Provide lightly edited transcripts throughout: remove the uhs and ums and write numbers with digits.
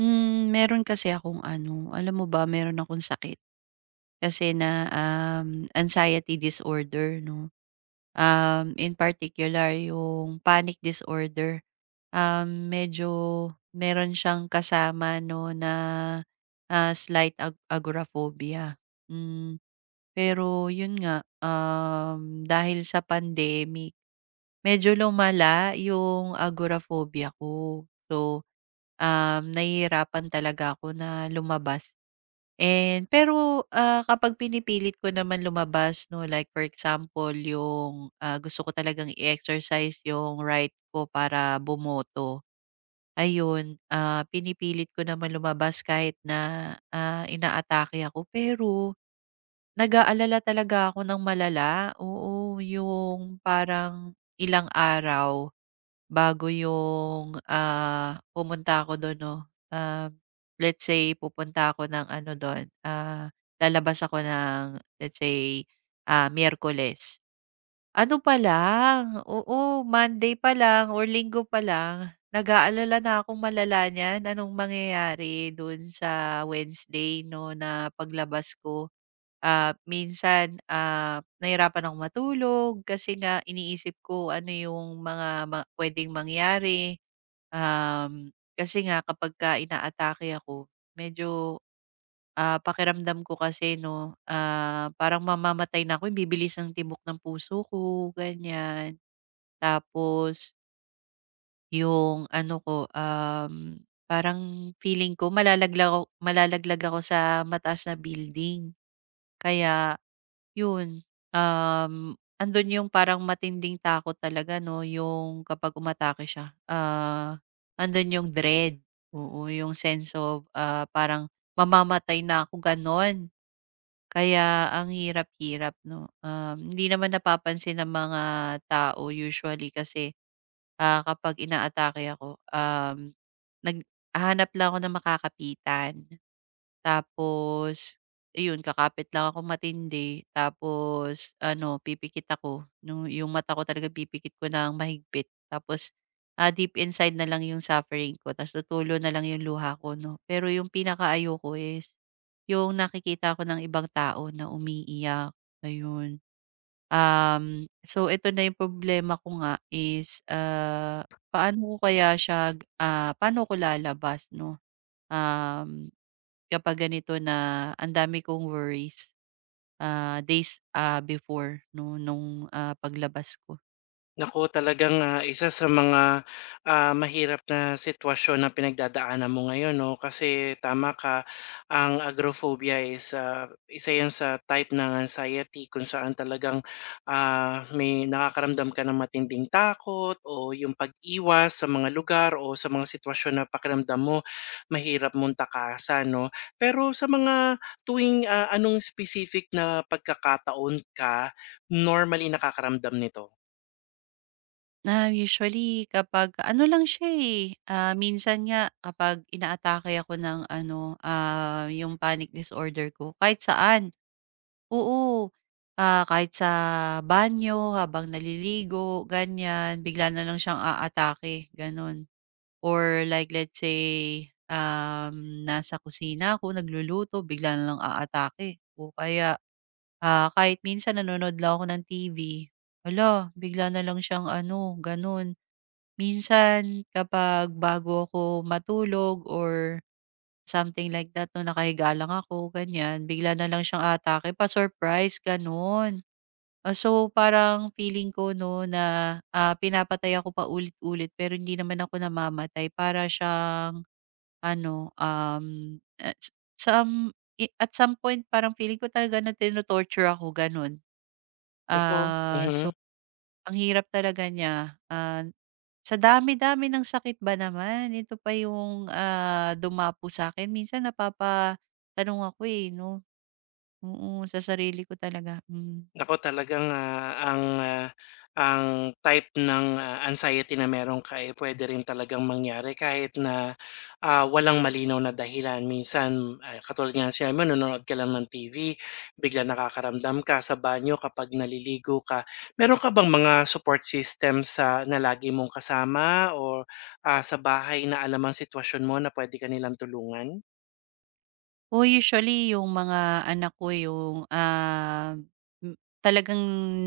Meron kasi akong ano, alam mo ba meron akong sakit. Kasi na, anxiety disorder 'no. In particular yung panic disorder. Medyo meron siyang kasama 'no na, slight agoraphobia. Hmm, pero yun nga, dahil sa pandemic, medyo lumala yung agoraphobia ko. So nahihirapan talaga ako na lumabas. And pero kapag pinipilit ko naman lumabas no, like for example yung gusto ko talagang i-exercise yung right ko para bumoto. Ayun, pinipilit ko naman lumabas kahit na inaatake ako, pero nag-aalala talaga ako ng malala. Oo, yung parang ilang araw bago yung, pumunta ako dun 'no, um, let's say pupunta ako ng ano dun, lalabas ako ng let's say, Miyerkules. Ano pa lang, oo, Monday pa lang or Linggo pa lang nag-aalala na akong malala niyan anong mangyayari dun sa Wednesday 'no, na paglabas ko. Minsan, nahihirapan akong matulog kasi nga iniisip ko ano yung mga puwedeng mangyari. Um, kasi nga kapagka inaatake ako medyo, pakiramdam ko kasi 'no, parang mamamatay na ako, yung bibilis ng tibok ng puso ko, ganyan. Tapos yung ano ko, parang feeling ko malalaglag ako sa mataas na building. Kaya yun, andun yung parang matinding takot talaga 'no, yung kapag umatake siya. Andun yung dread, oo, yung sense of, parang mamamatay na ako gano'n. Kaya ang hirap-hirap 'no. Hindi naman napapansin ng mga tao usually kasi, kapag inaatake ako, naghahanap lang ako ng makakapitan. Tapos iyon, kakapit lang ako matindi, tapos ano pipikit ako nung yung mata ko talaga, pipikit ko ng mahigpit tapos, deep inside na lang yung suffering ko, ta's tutulo na lang yung luha ko 'no. Pero yung pinakaayoko is yung nakikita ko ng ibang tao na umiiyak, ayun. So ito na yung problema ko nga, is, paano ko kaya siya, paano ko lalabas 'no? Um kapag ganito na, ang dami kong worries, days, before no nung, paglabas ko. Naku, talagang, isa sa mga, mahirap na sitwasyon na pinagdadaanan mo ngayon 'no, kasi tama ka, ang agoraphobia is, isa 'yan sa type ng anxiety kung saan talagang, may nakakaramdam ka ng matinding takot o yung pag-iwas sa mga lugar o sa mga sitwasyon na pakiramdam mo mahirap mong takasan 'no. Pero sa mga tuwing, anong specific na pagkakataon ka normally nakakaramdam nito? Na usually kapag ano lang siya, eh, minsan nga kapag inaatake ako ng ano, yung panic disorder ko kahit saan, oo. Kahit sa banyo habang naliligo, ganyan, bigla na lang siyang aatake, gano'n. Or like let's say, nasa kusina ako nagluluto bigla na lang aatake, o kaya, kahit minsan nanonood lang ako ng TV, ala bigla na lang siyang ano, gano'n. Minsan kapag bago ako matulog or something like that 'no, nakahiga lang ako ganyan, bigla na lang siyang atake pa-surprise gano'n. So parang feeling ko 'no na, pinapatay ako pa ulit ulit pero hindi naman ako namamatay, para siyang ano, at some point parang feeling ko talaga na tino-torture ako gano'n. Naku, So mhm. ang hirap talaga niya, sa dami-dami ng sakit ba naman, ito pa yung, dumapo sa'kin. Minsan napapatanong ako, eh, 'no. Oo, sa sarili ko talaga, hmm. Naku talagang, ang type ng, anxiety na meron ka, eh, puwede rin talagang mangyari kahit na, walang malinaw na dahilan. Minsan, katulad nga ng sinabi mo, nanonood ka lang ng TV, biglang nakakaramdam ka sa banyo kapag naliligo ka. Meron ka bang mga support system sa na lagi mong kasama, or, sa bahay na alam ang sitwasyon mo na puwede ka nilang tulungan? Oo, usually yung mga anak ko yung, ah, m talagang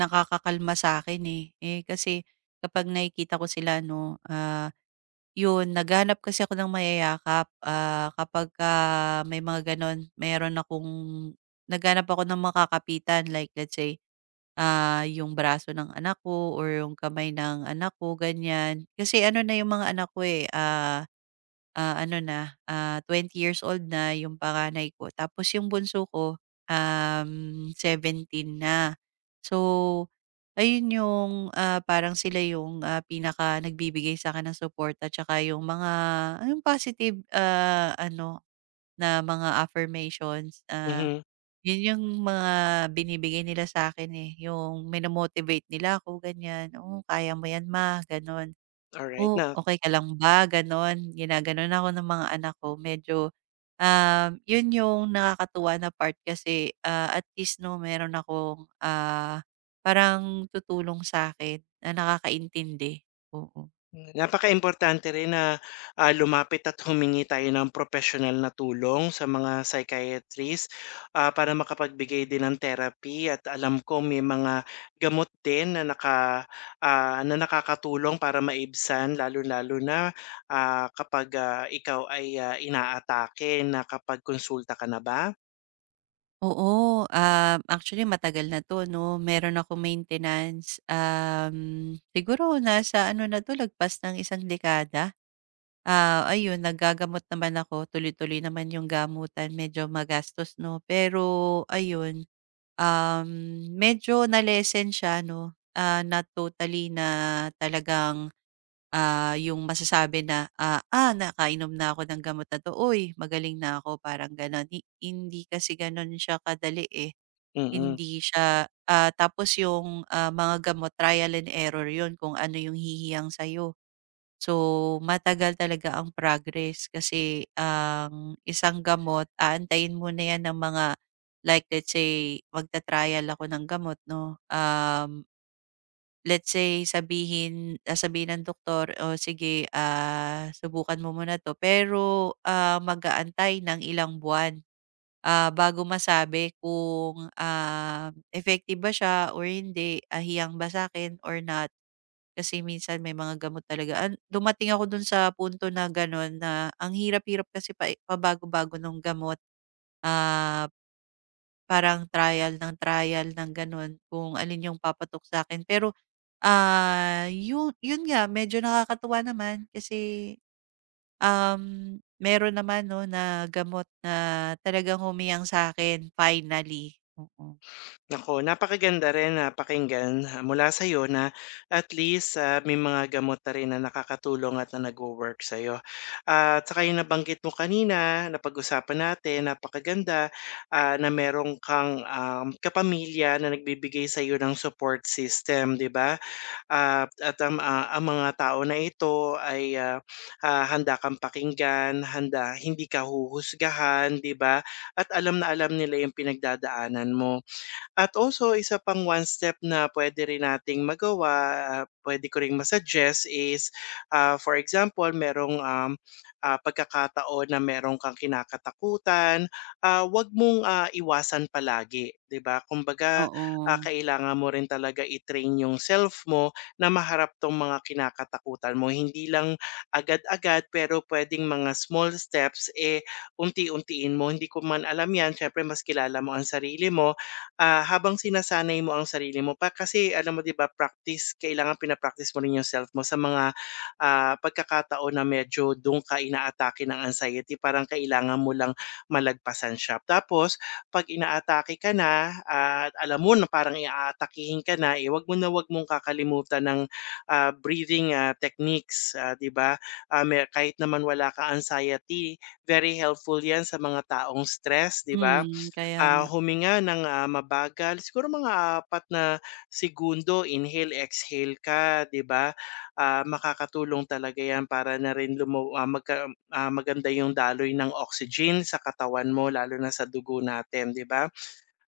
nakakakalma sa'kin, eh. Eh, kasi kapag nakikita ko sila 'no, yun, naghahanap kasi ako ng mayayakap, kapagka may mga gano'n. Mayroon akong Naghahanap ako ng makakapitan, like let's say, yung braso ng anak ko or yung kamay ng anak ko, ganyan. Kasi ano na yung mga anak ko eh, ano na, 20 years old na yung panganay ko. Tapos yung bunso ko, um, 17 na. So, ayun yung parang sila yung pinaka nagbibigay sa akin ng support, at saka yung mga, yung positive, ano, na mga affirmations. ah, Mhm, yun yung mga binibigay nila sa akin, eh, yung mino nila ako ganyan, "Oh, kaya mo yan, ma," gano'n. alright "Oh, na okay ka lang ba?" gano'n. Ginaganon ako ng mga anak ko medyo, yun yung nakakatuwa na part kasi, at least 'no, meron akong, parang tutulong sa akin na nakakaintindi, oo. napaka importante rin na, lumapit at humingi tayo ng propesyonal na tulong sa mga psychiatrist, para makapagbigay din ng therapy, at alam ko may mga gamot din na nakakatulong para maibsan, lalo lalo na, kapag, ikaw ay, inaatake na. Kapag konsulta ka na ba? Oo, actually matagal na 'to 'no, meron ako maintenance, siguro nasa ano na 'to, lagpas ng isang dekada. Ayun naggagamot naman ako, tuloy-tuloy naman yung gamutan, medyo magastos 'no, pero ayun, um, medyo na-lessen siya 'no, not totally na talagang yung masasabi na, "Ah, nakainom na ako ng gamot na 'to, uy, magaling na ako." Parang gano'n. Hindi kasi gano'n siya kadali, eh. Mm. Hindi siya tapos yung, mga gamot trial and error 'yun, kung ano yung hihiyang sa'yo. So, matagal talaga ang progress, kasi ang isang gamot aantayin muna 'yan ng mga, like let's say magta-trial ako ng gamot 'no, let's say sabihin ng doktor, "O sige, subukan mo muna 'to." Pero, mag-aantay ng ilang buwan, bago masabi kung, effective ba siya or hindi, hiyang ba sa'kin or not. Kasi minsan may mga gamot talaga an dumating ako dun sa punto na gano'n, na ang hirap-hirap kasi pabago-bago ng gamot. Ah, parang trial ng gano'n, kung alin yung papatok sa'kin. Pero Ah, yu yun nga, medyo nakakatuwa naman kasi, um, meron naman 'no na gamot na talagang humiyang sa akin finally, oo. Nako, napakaganda rin na pakinggan, ah, mula sa'yo na at least, may mga gamot na rin na nakakatulong at na nagwo-work sa'yo. At saka yung nabanggit mo kanina, napag-usapan natin, napakaganda, na merong kang, kapamilya na nagbibigay sa sa'yo ng support system, 'di ba? At ang, ang mga tao na ito ay, handa kang pakinggan, handa hindi ka huhusgahan, 'di ba? At alam na alam nila yung pinagdadaanan mo. At also isa pang one step na puwede rin nating magawa, ah, puwede ko ring ma is, for example merong, pagkakataon na merong kang kinakatakutan, huwag mong, iwasan palagi, 'di ba? Kumbaga, Oo, kailangan mo rin talaga i-train yung self mo na maharap 'tong mga kinakatakutan mo. Hindi lang agad-agad, pero puwedeng mga small steps, eh, unti-untiin mo. Hindi ko man alam 'yan, siyempre mas kilala mo ang sarili mo, ah, habang sinasanay mo ang sarili mo, pa kasi alam mo 'di ba practice, kailangan pina-practice mo rin yung self mo sa mga, pagkakataon na medyo dun ka inaatake ng anxiety, parang kailangan mo lang malagpasan siya. Tapos 'pag inaatake ka na, ah, at alam mo na parang aatakihin ka na, eh, 'wag mo na 'wag mong kakalimutan ng, breathing, techniques, ah, 'di ba? Ah, me kahit naman wala ka anxiety, very helpful 'yan sa mga taong stress, 'di ba? Kaya Ah, nga. huminga ng, mabagal, siguro mga apat na segundo, inhale, exhale ka, 'di ba? Ah, makakatulong talaga 'yan para na rin lumu ah, magka ah, maganda yung daloy ng oxygen sa katawan mo, lalo na sa dugo natin, 'di ba?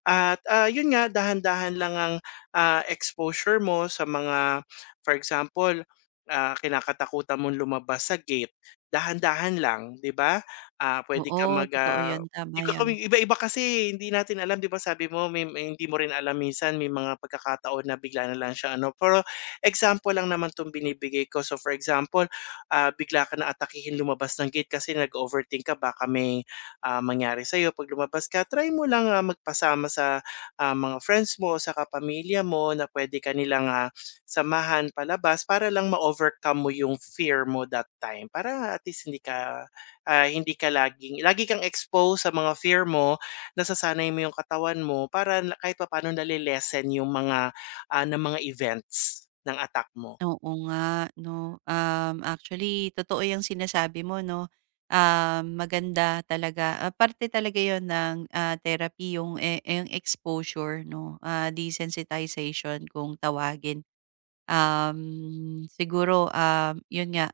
At, ah, yun nga, dahan-dahan lang ang, exposure mo sa mga, for example, kinakatakutan mong lumabas sa gate, dahan-dahan lang, 'di ba? Ah, puwede Oo, kang mag, totoo ah, yun, tama 'di ka yun. kami iba-iba kasi hindi natin alam 'di ba, sabi mo may hindi mo rin alam minsan, may mga pagkakataon na bigla na lang siya ano, pero example lang naman 'tong binibigay ko. So, for example, bigla ka na atakihin lumabas ng gate kasi nag-overthink ka, baka may, mangyari sa iyo 'pag lumabas ka, try mo lang, magpasama sa, mga friends mo, o sa kapamilya mo na puwede ka nilang, samahan palabas para lang ma-overcome mo yung fear mo that time. Para at least hindi ka, lagi kang exposed sa mga fear mo, nasasanay mo yung katawan mo para na kahit papaano nale yung mga, ng mga events ng attack mo. Oo nga 'no, actually totoo yang sinasabi mo 'no, maganda talaga, parte talaga yon ng, therapy, yung, eh, yung exposure 'no, desensitization kung tawagin. Siguro, yun nga,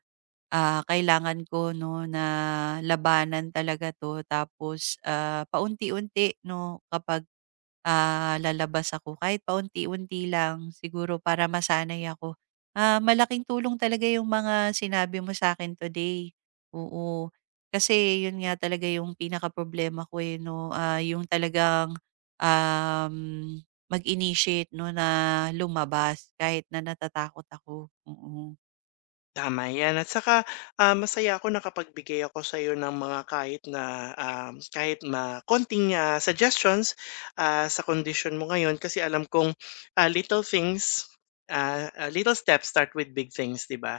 kailangan ko 'no na labanan talaga 'to, tapos, paunti-unti 'no, kapag lalabas ako kahit paunti-unti lang siguro, para masanay ako. Malaking tulong talaga yung mga sinabi mo sa akin today, oo. Kasi yun nga talaga yung pinaka problema ko, eh, 'no, yung talagang, um, mag-initiate 'no na lumabas kahit na natatakot ako, oo. Tama yan, at saka, masaya ako nakapagbigay ako sa sa'yo ng mga kahit na, kahit na konting, suggestions, sa condition mo ngayon, kasi alam kong, little things, little steps start with big things, 'di ba?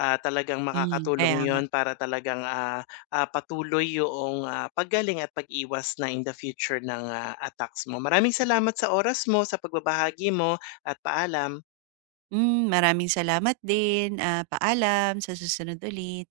Ah, talagang Kaya makakatulong nga. yon para talagang, patuloy yung, ah, paggaling at pag-iwas na in the future ng, attacks mo. Maraming salamat sa oras mo, sa pagbabahagi mo, at paalam. Maraming salamat din, paalam, sa susunod ulit.